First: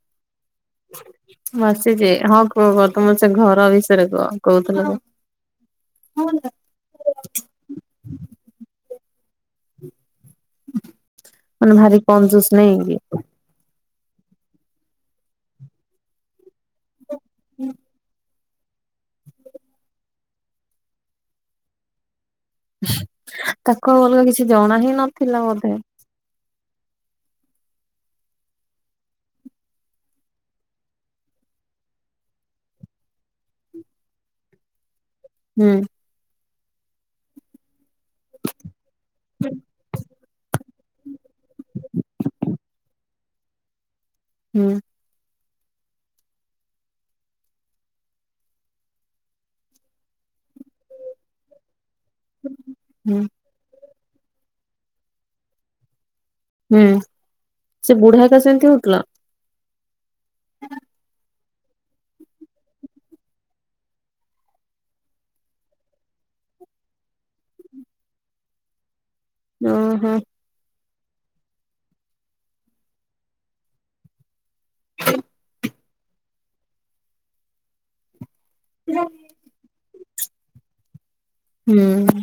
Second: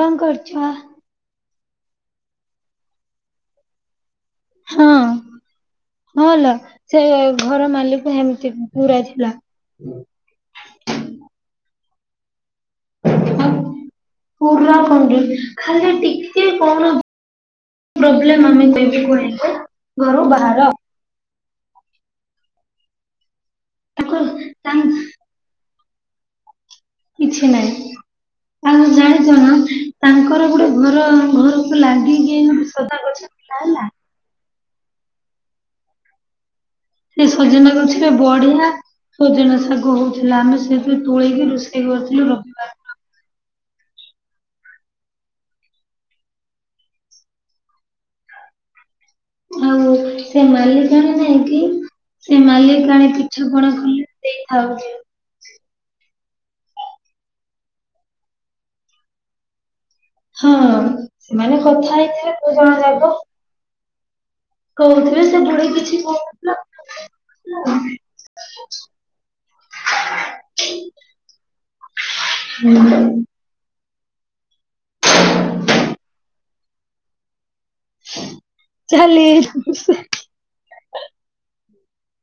କଣ କରୁଛ? ବସିଛି। ହଁ କୁହ। କହ ତମର ସେ ଘର ବିଷୟରେ କୁହ। କହୁଥିଲ ହଁ। ଯୋଉ ହଁ ଲ। ସେ ଘର ମାଲିକ ଏମିତି ପୁରା ଥିଲା। ମାନେ ଭାରି କଜୁଁସ ନାହିଁ କି? ହଁ ପୁରା କାଯୁସୁ ଖାଲି ଟିକେ କଣ ପ୍ରୋବେଲମ୍ ଆମେ ଯଦି କହିବୁ ଘରୁ ବାହାର। ତାକୁ ଅଲଗା କିଛି ଜଣା ହିଁ ନଥିଲା ବୋଧେ। କିଛି ନାହିଁ। ଆଉ ଜାଣିଛନା ତାଙ୍କର ଗୋଟେ ଘର ଘରକୁ ଲାଗିକି ସଦା ଗଛ ନାହି ନା ହୁଁ। ସେ ସଜନା ଗଛ ସେ ବଢିଆ ସଜନା ଶାଗ ହଉଥିଲା ଆମେ ସେଠୁ ତୋଳେଇକି ରୋଷେଇ କରୁଥିଲୁ ରବିବାର ହୁଁ। ଆଉ ସେ ମାଲିକର ନାଇଁ କି? ସେ ମାଲିକାଣି ହୁଁ କିଛି [unintelligible] ଦେଇଥାଉଚେ। ହୁଁ ସେ ବୁଢା ତ ଏକା ସେମିତି ହଉଥିଲା? ହଁ ସେମାନେ କଥା ହେଇଥିଲେ। ଦିଜଣ ଯାଙ୍କ। କହୁଥିଲେ ସେ ବୁଡି କିଛି କହୁନଥିଲା ଓ ହୋ। ହୁଁ। ଚାଲି ଯାଇଛନ୍ତି ସେ। ହୁଁ।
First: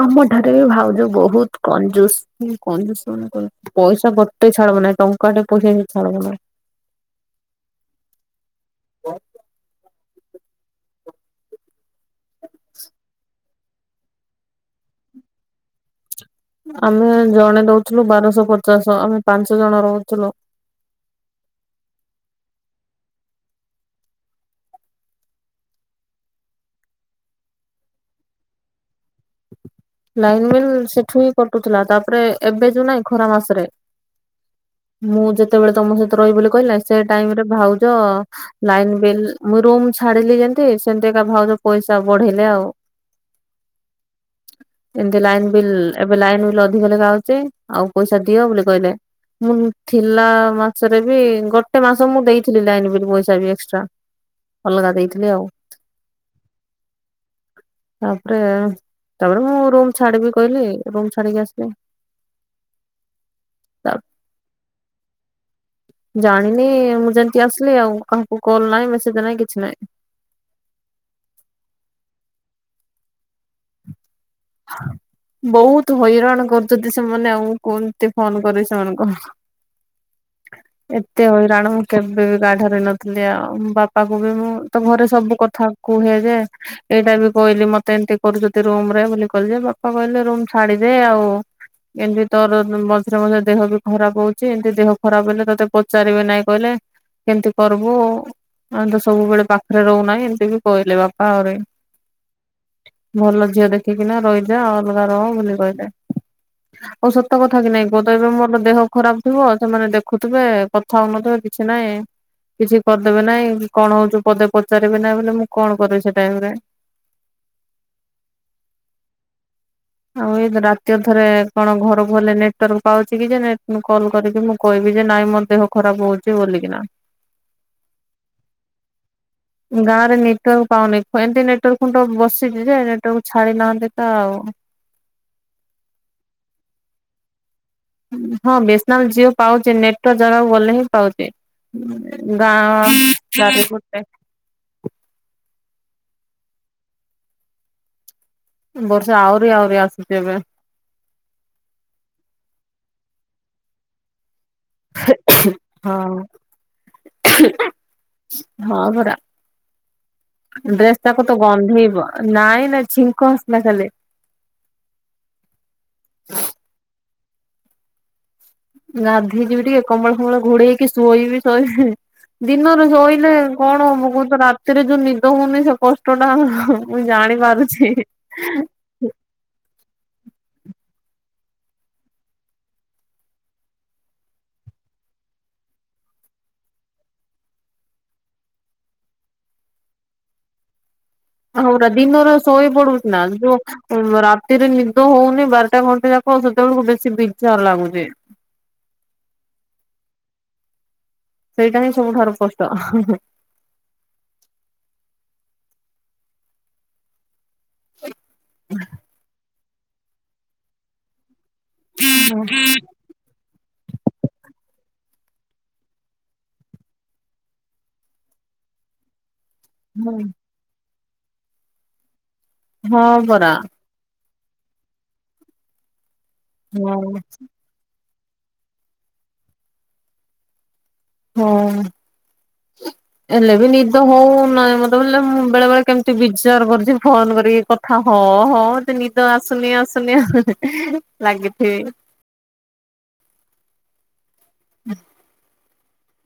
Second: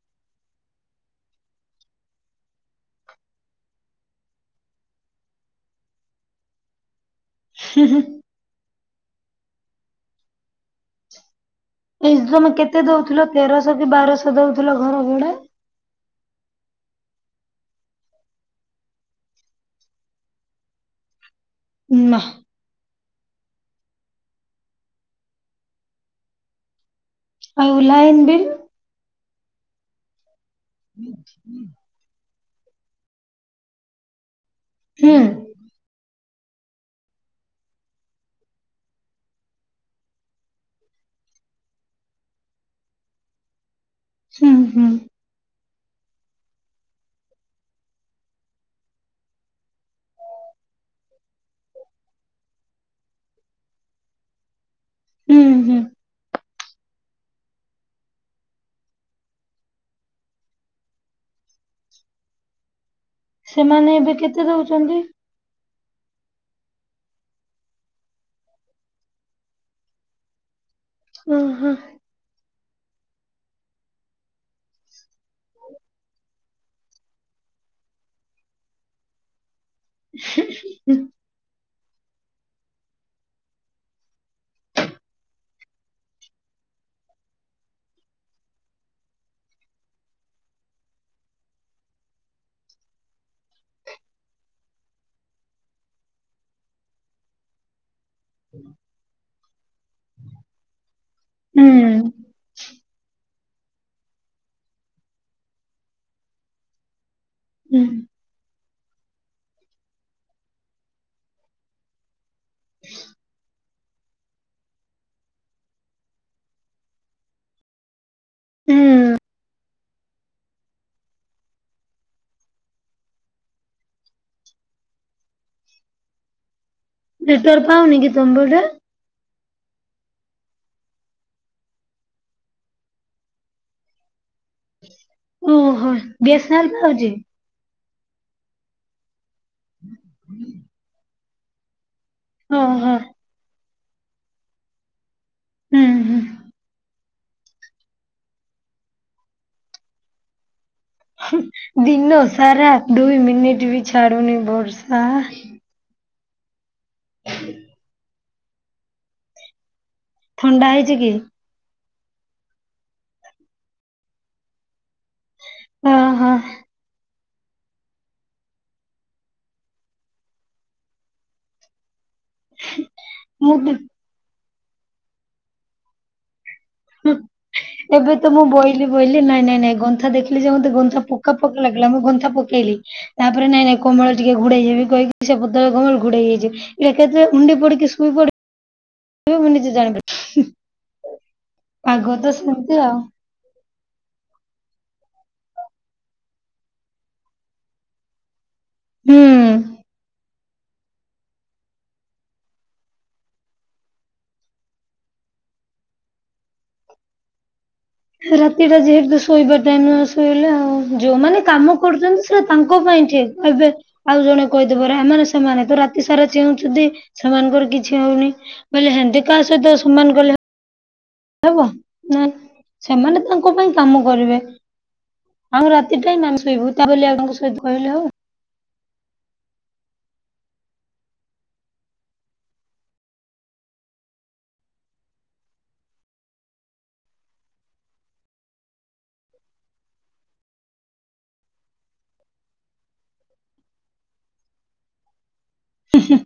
ଆମ ଠାରେ ବି ଭାଉଜ ବହୁତ କଞ୍ଜୁସ୍ କଞ୍ଜୁସ୍ ଗୁଡ଼ାକ। ପଇସା ଗୋଟେ ଛାଡିବନି। ଟଙ୍କାଟେ ପଇସା ବି ଛାଡ଼ିବନି। ହୁଁ ହୁଁ। ଏଇ ତମେ କେତେ ଦଉଥିଲ ତେରଶହ କି ବାରଶହ ଦଉଥିଲ ଘର ଭଡ଼ା? ଆମେ ଜଣେ ଦଉଥିଲୁ ବାରଶହ ପଚାଶ ଆମେ ପାଞ୍ଚ ଜଣ ରହୁଥିଲୁ। ନା। ଆଉ ଲାଇନ୍ ଵିଲି? ଲାଇନବିଲ୍ ସେଠୁ ହିଁ କଟୁଥିଲା ତାପରେ ଏବେ ଯୋଉ ନାହିଁ ଖରା ମାସରେ ହୁଁ ମୁଁ ଯେତେବେଳେ ତମ ସହିତ ରହିବି ବୋଲି କହିଲିନା ସେ ଟାଇମିରେ ଭାଉଜ ଲାଇନ ବିଲ୍ ମୁଁ ରୁମ ଛାଡିଲି ଯେମତି ସେମିତି ଏକା ଭାଉଜ ପଇସା ବଢେଇଲେ ଆଉ। ହୁଁ ହୁଁ। ଏମିତି ଲାଇନି ବିଲ୍ ଏବେ ଲାଇନି ବିଲ୍ ଅଧିକ ଲେଖା ଆଉଛି ଆଉ ପଇସା ଦିଅ ବୋଲି କହିଲେ। ମୁଁ ଥିଲା ମାସରେବି ଗୋଟେ ମାସ ମୁଁ ଦେଇଥିଲି ଲାଇନବିଲ୍ ପଇସାବି ଏକ୍ସଟ୍ରା। ଅଲଗା ଦେଇଥିଲି ହୁଁ ଆଉ ହୁଁ ତାପରେ ତାପରେ ମୁଁ ରୁମ ଛାଡିବି କହିଲି ରୁମ ଛାଡିକି ଆସିଲି। ସେମାନେ ଏବେ କେତେ ଦେଉଛନ୍ତି? ଜାଣିନି ମୁଁ ଯେମୋତି ଆସିଲି ଆଉ କାହାକୁ କଲ୍ ନାହିଁ ମେସେଜ ନାହିଁ କିଛି ନାହିଁ। ହଁ ହିଁ। ବହୁତ ହଇରାଣ କର ଯଦି ସେମାନେ ଆଉ କୁହନ୍ତି ଫୋନ କରି ସେମାନଙ୍କ ଏତେ ହଇରାଣ ମୁଁ କେବେବି କା ଠାରେହୋଇ ନଥିଲି ଆଉ ବାପାକୁବି ମୁଁତ ଘରେ ସବୁ କଥା କୁହେ ଯେ ଏଇଟାବି କହିଲି ମତେ ଏମିତି କରୁଛନ୍ତି ରୁମରେ। ବାପା କହିଲେ ରୁମ ଛାଡିଦେ ଆଉ। ଏମିତି ତୋର ମଝିରେ ମଝିରେ ଦେହ ବି ଖରାପ ହଉଛି ଏମିତି ଦେହ ଖରାପ ହେଲେ ତୋତେ ପଚାରିବେ ନାଇଁ କହିଲେ। କେମିତି କରିବୁ ଆମେତ ସବୁବେଳେ ପାଖରେ ରହୁନାହିଁ ଏମିତିବି କହିଲେ ବାପା ଆହୁରି ହୁଁ ଭଲ ଝିଅ ଦେଖି ଏଇନା ରହିଯା ଆଉ ଅଲଗା ରହ ବୋଲି କହିଲେ ଆଉ ସତ କଥା କି ହୁଁ ନାହିଁ କୁ ତ ଏବେ ମୋର ଦେହ ଖରାପ ଥିବ ସେମାନେ ଦେଖୁଥିବେ କଥା ହଉନଥିବେ କିଛି ନାହିଁ। କିଛି କରିଦେବେ ନାଇଁ କି କଣ ହଉଛିୁ ପଦେ ପଚାରିବେ ନାହିଁ ବେଲେ ମୁଁ କଣ କରିବି ସେ ଟାଇମରେ। ହୁଁ। ଆଉ ଏ ରାତି ଅଧରେ କଣ ଘରକୁ ଗଲେ ନେଟୱାର୍କ ପାଉଛି କି ଯେ ନେଟ ନୁ କଲ କରିକି ମୁଁ। କହିବି ଯେ ନାଇଁ ମୋ ଦେହ ଖରାପ ହଉଛି ବୋଲିକିନା। ନେଟୱାର୍କ ପାଉନିକି ତମପଟେ। ଗାଁରେ ନେଟୱାର୍କ ପାଉନି ଏମିତି ନେଟୱାର୍କ ଖୁଣ୍ଡ ବସିଛିଯେ ନେଟୱାର୍କ ଛାଡି ନାହାନ୍ତିତ ଆଉ। ଓହୋ ବିଏସେନାଲ ପାଉଛି। ହଁ ବିଏସନାଲ ଜିଓ ପାଉଛି ନେଟୱାର୍କ ଜାଗକୁ ଗଲେ ହିଁ ପାଉଛି। ଗାଁ ଓହୋ ଚାରିପଟେ। ହୁଁ ହୁଁ। ବର୍ଷା ଆହୁରିି ଆହୁରି ଆସୁଛି ଏବେ। ଦିିନ ସାରା ଦୁଇ ମିନିଟ ବି ଛାଡୁନି ବର୍ଷା। ହଁ ହଁ ପରା। ଥଣ୍ଡା ହେଇଛି ଡ୍ରେସ କି? ତାକତ ଗନ୍ଧେଇବ ନାଇଁ ନାଇଁ ଛିଙ୍କ ଆସିଲା ଖାଲି। ଓ ହୋ। ଗାଧୋଇ ଯିବି ଟିକେ କମଳ ଫମଳ ଘୋଡେଇ ହେକି ଶୋଇବି ଶୋଇବି ହେଁ। ଦିନରେ ଶୋଇଲେ ମୁଁ ବି କଣ ହବ କହୁଛ ରାତିରେ ଯୋଉ ନିଦ ହଉନି ସେ କଷ୍ଟଟା ହାଁ। ମୁଁ ଜାଣି ପାରୁଛି। ବୋଇଲେ ନାଇଁ ନାଇଁ ନାଇଁ ଗନ୍ଥା ଦେଖିଲି ଯୋ ମତେ ଗନ୍ଥା ପକା ପକା ଲାଗିଲା ମୁଁ ଗନ୍ଥା ପକେଇଲି। ତାପରେ ନାଇଁ ନାଇଁ କମଳ ଟିକେ ଘୋଡେଇହେବି କହିକି ସେ ପତଳା କମଳ ଘୋଡେଇ ହେଇଛି। ଏକାଥରେ ଉଣ୍ଡେ ପଡିିକି ସୁଇ ପଡେ। ଏ ମୁଁ ନିଜେ ଜାଣିବି। ହଉରା ଦିନରେ ସୋଇପଡୁଚ ନା ଜୋ ଏ ଯୋଉ ରାତିରେ ନିଦ ହଉନି ବାରଟା ଘଣ୍ଟେ ଯାକ ସେତେବେଳକୁ ବେଶୀ ବିଜାର ଲାଗୁଛି। ହୁଁ। ସେଇଟା ହିଁ ସବୁଠାରୁ କଷ୍ଟ ହଁ ହଁ। ରାତି ଟା ଯେହେତୁୁ ଶୋଇବା ଟାଇମ ନ ଶୋଇଲେ ଆଉ ଯୋଉ ମାନେ କାମ। କରୁଛନ୍ତି ସେଟା ତାଙ୍କ ପାଇଁ ଠିକ ଏବେ। ଆଉ ଜଣେ କହିଦେବେ ରା ମାନେ ସେମାନେ ତ ରାତି ସାରା ଚେଉଁଛନ୍ତି ସେମାନଙ୍କର କିଛି ହଉନି। ବୋଇଲେ ହେନ୍ତି କାହା ସହିତ ସମାନ କଲେ। ଆଉ କଁ ନାଁ ହଁ ସେମାନେ ପରା ତାଙ୍କ ପାଇଁ କାମ କରିବେ। ଆମେ ରାତି ଟାଇମ୍ ଆମେ ଶୋଇବୁ ହଁ ତା ବୋଲି ଆଉ କାଇଁତେ ସୋଇତେ କହିଲେ ହବ। ହଁ। ହେଲେ ବି ନିଦ ହଉନାହିଁ ମତେ ବେଲେ ମୁଁ ବେଳେ ବେଳେ କେମିତି ବିଜାର କରୁଛି ଫୋନ କରିକି କ ଥା ହଁ ହଁ ତ ନିଦ ଆସୁନି ଆସୁନି ହେଁ ହେଁ ଲାଗିଥିବି। ହ [inaudible] ହୁଁ ହୁଁ।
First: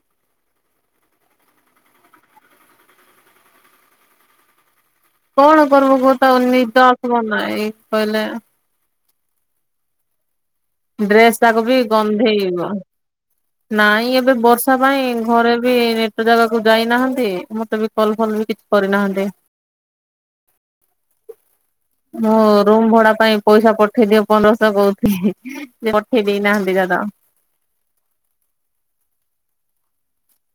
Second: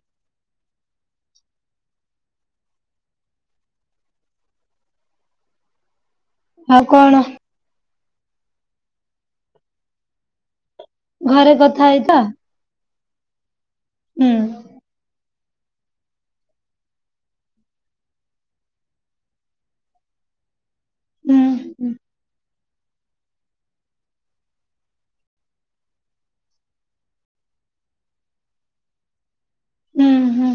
କଣ କରିବୁ ଗୋ ତାକୁ ଆଉ ନିଦ କଣ ଆସିବ ନାଇଁ କହିଲେ। ଡ୍ରେସ୍ ଘରେ ତାକ ବି କଥା ହେଇଥା ଗନ୍ଧେଇବ ନାଇଁ ହୁଁ ଏବେ ବର୍ଷ ବର୍ଷା ପାଇଁ ଘରେ ବି ନେଟ ଜାଗାକୁ ଯାଇନାହାନ୍ତି ମତେ ବି କଲ ଫଲ ବି କିଛି କରିନାହାନ୍ତି। ହୁଁ ମୋ। ରୁମ ଭଡା ପାଇଁ ପଇସା ପଠେଇଦିଅ ପନ୍ଦରଶହ କହୁଥିଲି ପଠେଇ ଦେଇନାହାନ୍ତି ଦାଦା। ହୁଁ ହୁଁ।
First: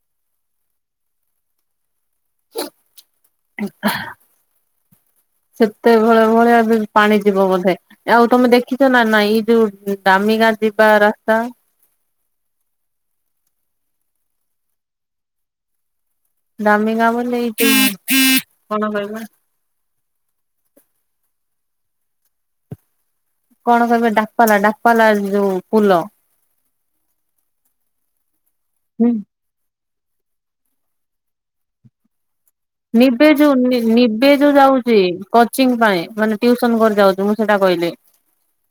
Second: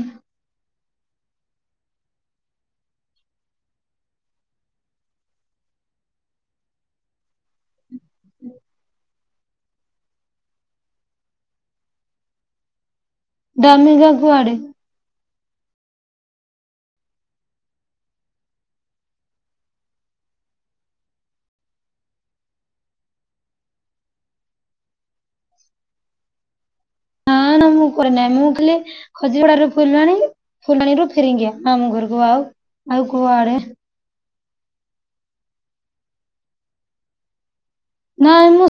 ଏନ୍ତା। ସେତେ ଭଳ ଭଳିଆ ବି ପାଣି ଯିବ ବୋଧେ। ଆଉ ତମେ ଦେଖିଛ ନା ନାଇ ଏଇ ଯୋଉ ଦାମି ଗାଁ ଯିବା ରାସ୍ତା। ଦମି ଗାଁ କୁଆଡେ। ଦାମୀ ଗାଁ ବୋଲି କଣ କହିଲ? କଣ କରିବେ ଡାପାଲା ଡାପାଲା ଯୋଉ ପୁଲ। ନା ନା ମୁଁ କରେ ନାହିଁ ମୁଁ ଖାଲି ହୁଁ। ଖଜିପଡାରୁ ଫୁଲବାଣୀକି, ଫୁଲବାଣୀରୁ ଫେରିଙ୍ଗିଆ ମାମୁଁ ଘରକୁ ଆଉ ଆଉ ନିବେ କୁଆଡେ ଯୋଉ ନି ନିବ। ସେ ଯୋଉ ଯାଉଚି କୋଚିଂ ପାଇଁ ମାନେ ଟିଉସନ କରି ଯାଉଚି, ମୁଁ ସେଇଟା କହିଲି। ନାଇଁ ମୁଁ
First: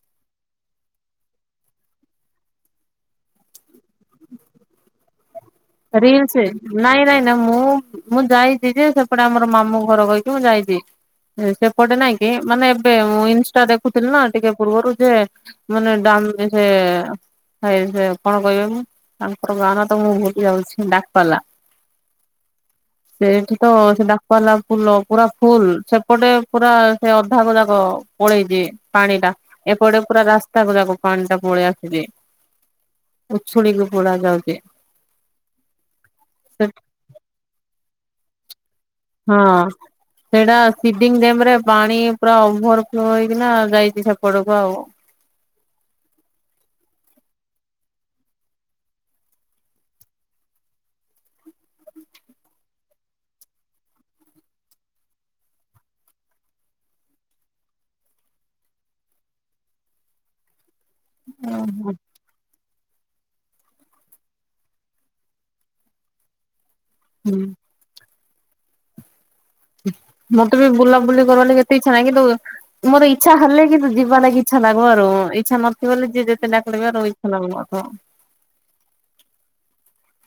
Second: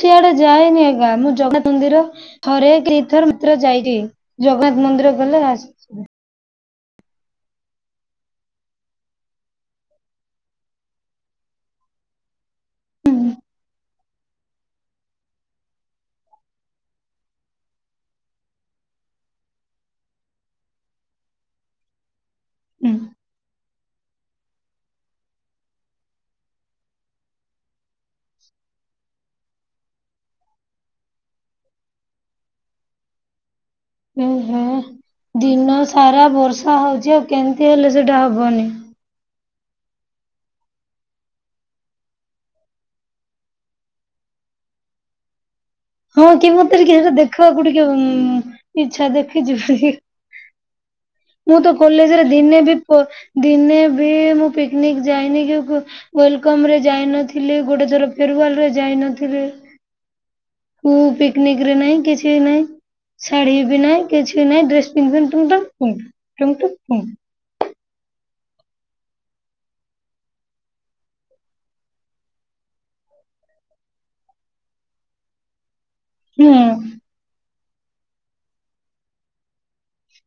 ସିଆଡେ ଯାଏନି ଏକା, ମୁଁ ଜଗନ୍ନାଥ୍ ମନ୍ଦିର ଥରେ କି ଦି ଥର ମାତ୍ର ଯାଏ ଟିକେ ଜଗନ୍ନାଥ ମନ୍ଦିର ଗଲେ ଆସ ରିଲ୍ସ ନାଇଁ ନାଇଁ ନା ମୁଁ ମୁଁ ଯାଇଚି ଯେ, ସେପଟେ ଆମର ମାମୁଁ ଘର କହିକି ମୁଁ ଯାଇଚି। ସେପଟେ ନାଇଁ କିି ମାନେ ଏବେ ମୁଁ ଇନଷ୍ଟା ଦେଖୁଥିଲି ନା ଟିକେ ପୂର୍ବରୁ ଯେ ମାନେ ଡାଉନ୍ କି ସେ [unintelligible] କଣ କହିବେ ମୁଁ ତାଙ୍କର ଗାଁ ନାଁ ତ ମୁଁ ଭୁଲ ଯାଉଛି ଡାପଲା ହୁଁ ସେଇଠି ତ ସେ ଡାପାଲା ଫୁଲ ପୁରା ଫୁଲ୍, ସେପଟେ ପୁରା ସେ ଅଧାଗ ଯାକ। ଓଳେଇ ଦିଏ ପାଣିିଟା। ଏପଟେ ପୁରା ରାସ୍ତାକ ଯାକ ପାଣିଟା ପଳେଇ ଆସିଛି ଉଛୁଳିକୁ। ଖୋଳା ଯାଉଛି। ଦିନସାରା ସେ ବର୍ଷା ହଉଚି ଆଉ କେମିତି ହେଲେ ସେଇଟା ହବନି। ହଁ। ସେଇଟା ସିଡିଙ୍ଗ ଡ୍ୟାମରେ ପାଣି ପୁରା ଓଭର ଫ୍ଲୋ ହେଇକିନା ଯାଇଛି ସେପଟକୁ ଆଉ। ହଁ କି ମତେ ଟିକେ ସେଇଟା ଦେଖିବାକୁ ଟିକେ ଉଁ ଇଛା ଦେଖିଯିବା କି? ମୁଁ ତ କଲେଜରେ ଦିନେ ବି ପ ଦିନେ ବି ମୁଁ ପିକନିକ ଯାଇନି କି ୱେଲକମରେ ଯାଇ ନଥିଲି ଗୋଟେ ଥର ଫେରୱାଲରେ ଯାଇ ନଥିଲି। କୁ ପିକନିକରେ ଓହୋ ନାଇଁ କିଛି କି ନାଇଁ, ଶାଢୀ ବି ନାହିଁ କିଛି ନାଇଁ ଡ୍ରେସ ପିନ୍ଧିବି ଟୁଙ୍ଗ-ଟୁଙ୍ଗ-ଟୁଙ୍ଗ-ଟୁଙ୍ଗ। ହୁଁ। ମତେ ବି ବୁଲାବୁଲି କରିବା ଲାଗି ଏତେ ଇଚ୍ଛା ନାହିଁ କିନ୍ତୁ ମୋର ଇଛା ହେଲେ କିନ୍ତୁ ଯିବା ଲାଗି ଇଚ୍ଛାନା ଗର ଇଚ୍ଛା ନଥି ବୋଲି ଯେ ଯେତେ ହୁଁ ଡାକଲେ ବି ରହିଥା [unintelligible]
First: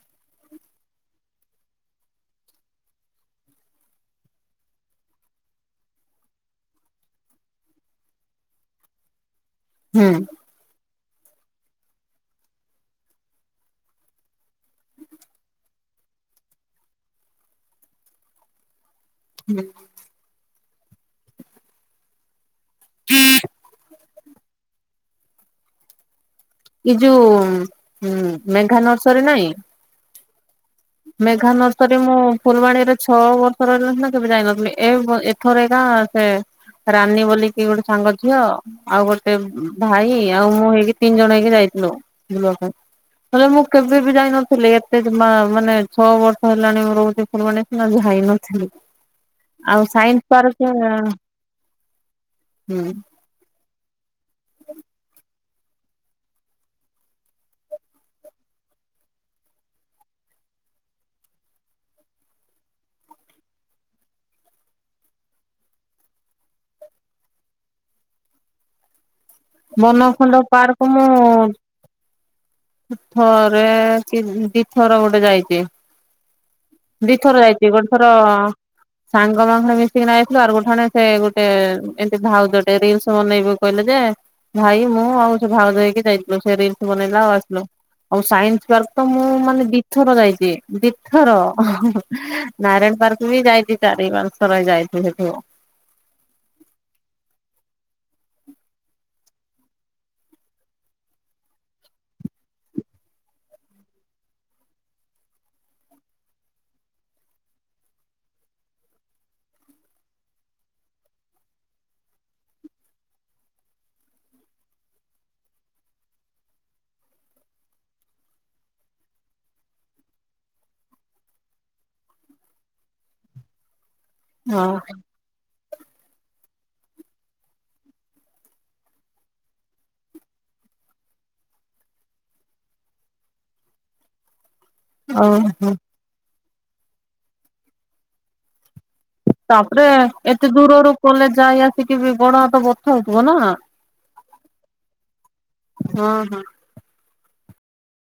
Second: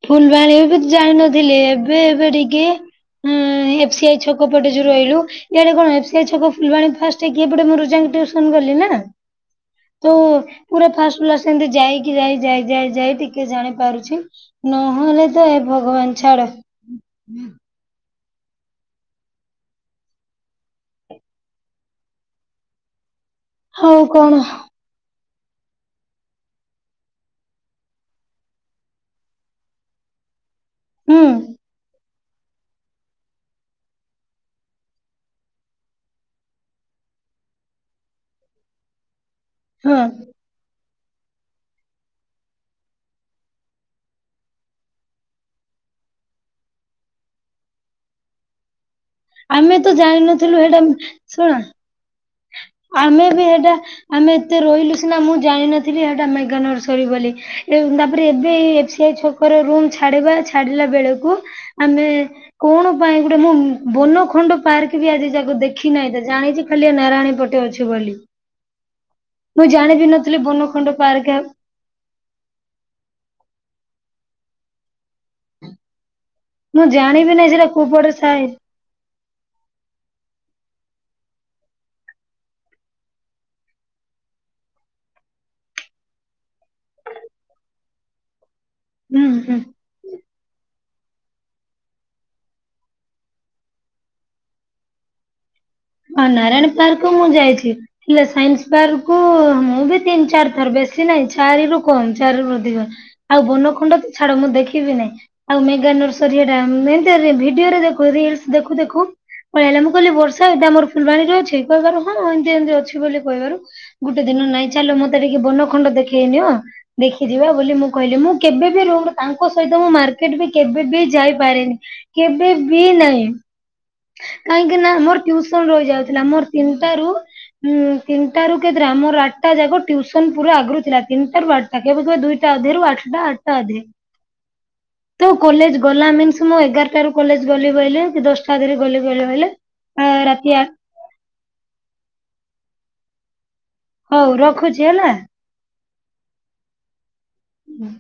ଫୁଲବାଣୀ ବି ଜାଣିିନଥିଲି, ଏବେ ଏବେ ଟିକେ ହୁଁ ଏଫ୍ ସି ଆଇ ଛକ ପଟେ ଯୋଉ ରହିଲୁ ଇଆଡେ କଣ ଏଫ ସି ଆଇ ଛକ ଫୁଲବାଣୀ ଫାଷ୍ଟ ହେଇକି ଏଇପଟେ ମୋର ଯାଇଙ୍କି ଟିଉସନ୍ କଲି ନା। ହୁଁ ତ ପୁରା ଫାଷ୍ଟ ରୁ ଲାଷ୍ଟ ଏମତି ଯାଇକି ଯାଇ-ଯାଇ-ଯାଇ-ଯାଇ ଟିକେ ଜାଣି ପାରୁଛି। ନହେଲେ ତ ଏ ଭଗବାନ ଛାଡ। ହୁଁ। ହଁ ହଉ କଣ? ଏ ଯୋଉ ଉଁ ମେଘା ନର୍ସରୀ ନାଇଁ। ହୁଁ ମେଘା ନର୍ସରୀ ମୁଁ ଫୁଲବାଣୀରେ ଛଅ ବର୍ଷ ରହିଲି ସିନା କେବେ ଯାଇନଥିଲି, ଏ ବ ଏଥର ଏକା ସେ ରାନୀ ବୋଲିକି ଗୋଟେ ସାଙ୍ଗ ଝିଅ ଆଉ ଗୋଟେ ହଁ ଭାଇ ଆଉ ମୁଁ ହେଇକି ତିନି ଜଣ ହେଇକି ଯାଇଥିଲୁ [unintelligible] ହେଲେ ମୁଁ କେବେ ବି ଯାଇ ନଥିଲି ଏତେତ ମାନେ ଛଅ ବର୍ଷ ହେଲାଣି ମୁଁ ରହୁଚି ଫୁଲବାଣୀରେ ସିନା ଯାଇ ନଥିଲି। ଆମେ ଆଉ ତ ସାଇନ୍ସ ଜାଣିନଥିଲୁ ପାର୍କ ସେଇଟା ହୁଁ। ଶୁଣ ଆମେ ବି ସେଟା ଆମେ ଏତେ ରହିଲୁ ସିନା ମୁଁ ଜାଣିନଥିଲି ସେଟା ମେଗା ନର୍ସରୀ ବୋଲି ତାପରେ ଏବେ ଏଫ ସି ଆଇ ଛକରେ ରୁମ୍ ଛାଡ଼ିବା ଅଛି ଛାଡିଲା ବେଳକୁ ଆମେ କଣ ପାଇଁ ଗୋଟେ ମୁଁ ବନ ଖଣ୍ଡ ପାର୍କ ବି ଆଜି ଯାକ ଦେଖି ନାହିଁ ଜାଣିଛି ଖାଲିଆ ନାରାୟଣୀ ପଟ ଅଛି ବୋଲି ମୁଁ ଜାଣିବି ନଥିଲି ବନଖଣ୍ଡ ବନଖଣ୍ଡ ମୁଁ ପାର୍କ ଥରେ କି ଦିଥର ଗୋଟେ ଯାଇଛି। ମୁଁ ଜାଣିବି ଦିଥର ନାହିଁ ସେଟା ଯାଇଛି କୋଉ ଗୋଟେ ଥର ପଟେ ଥାଏ ସାଙ୍ଗ ମାଙ୍ଗେ ମିଶିକି ନାଇଥିଲୁ ଆ ଗୋଟେଣେ ସେ ଗୋଟେ ଏମିତି ଭାଉଜ ଟେ ରିଲସ ବନେଇବୁ କହିଲେ ଯେ ଭାଇ ମୁଁ ଆଉ ସେ ଭାଉଜ ହେଇକି ଯାଇଥିଲୁ ସେ ରିଲିସ ବାନେଇଲା ଆଉ ଆସିଲୁ ଆଉ ସାଇନ୍ସସି ପାର୍କ ତ ହୁଁ ମୁଁ ହୁଁ। ମାନେ ଦି ଦି ଥର ଯାଇଛି ଦିଥର [unintelligible] ନାରାୟଣ ପାର୍କ ବି ଯାଇଛି ଚାରି ପା [unintelligible] ଯାଇଛି ସେଠୁ। ହଁ ନାରାୟଣ ପାର୍କ ମୁଁ ଯାଇଛି। ହେଲେ ସାଇନ୍ସ ପାର୍କୁ ମୁଁ ବି ତିନି ଚାରି ଥର ବେଶୀ ନାହିଁ ଚାରି ରୁ କମ ଚାରିରୁ ଅଧିକ। ଆଉ ବୁନ ଖୁଣ୍ଡ ଛାଡ ମୁଁ ଦେଖିବି ନାହିଁ। ଆଉ ମେଗା ନରସରି ହେଟା ଭିଡିଓରେ ଦେଖ ରିଲସ ଦେଖୁ ଦେଖୁ ପଳେଇ ଆଇଲା ମୁଁ କହିଲି ବର୍ଷା ଏଇଟା ଆମର ଫୁଲବାଣୀରେ ଅଛି କହିବାରୁ ହଁ ଏମିତି ଏମିତି ଅଛି ବୋଲି କହିବାରୁ। ଗୋଟେ ଦିନ ନାଇଁ ଚାଲ ମତେ ଟିକେ ବନ ଖଣ୍ଡ ଦେଖେଇନିଅ। ଦେଖିଯିବା ବୋଲି ମୁଁ କହିଲି ମୁଁ କେବେବି ତାଙ୍କ ସହିତ ମୁଁ ମାର୍କେଟ ବି କେବେ ବି ଯାଇପାରେନି। କେବେ ବି ନାହିଁ ହଁ କାହିଁକି ନା ମୋର ଟିଉ ରହି ଯାଉଥିଲା ମୋର ତିନିଟା ରୁ ହୁଁ ତିନିଟା ରୁ କେତେଟା ମୋର ଆଠଟା ଯାକ ଟ୍ୟୁସନ ପୁରା ଆଗରୁ ଥିଲା ତିନିଟା ରୁ ଆର [unintelligible] ଦୁଇଟା ଅଧେରୁ ଆଠଟା ଆଠଟା ଅଧେ। ତୁ ଓହୋ। କଲେଜ ଗଲା ମିନ୍ସ ମୁଁ ଏଗାରଟା ରୁ କଲେଜ ଗଲି ବଇଲେ ଦଶଟା ଧ [unintelligible] ତାପରେ ଆ ରାତିରେ ଏତେ ଦୂରରୁ କଲେ ଯାଇ ଆସିକି ବି ବଡ ହାତ ବଥା ହଉଥିବ ନା। ହଉ ରଖୁଛି ହେଲା। ହଁ ହଁ। ହୁଁ।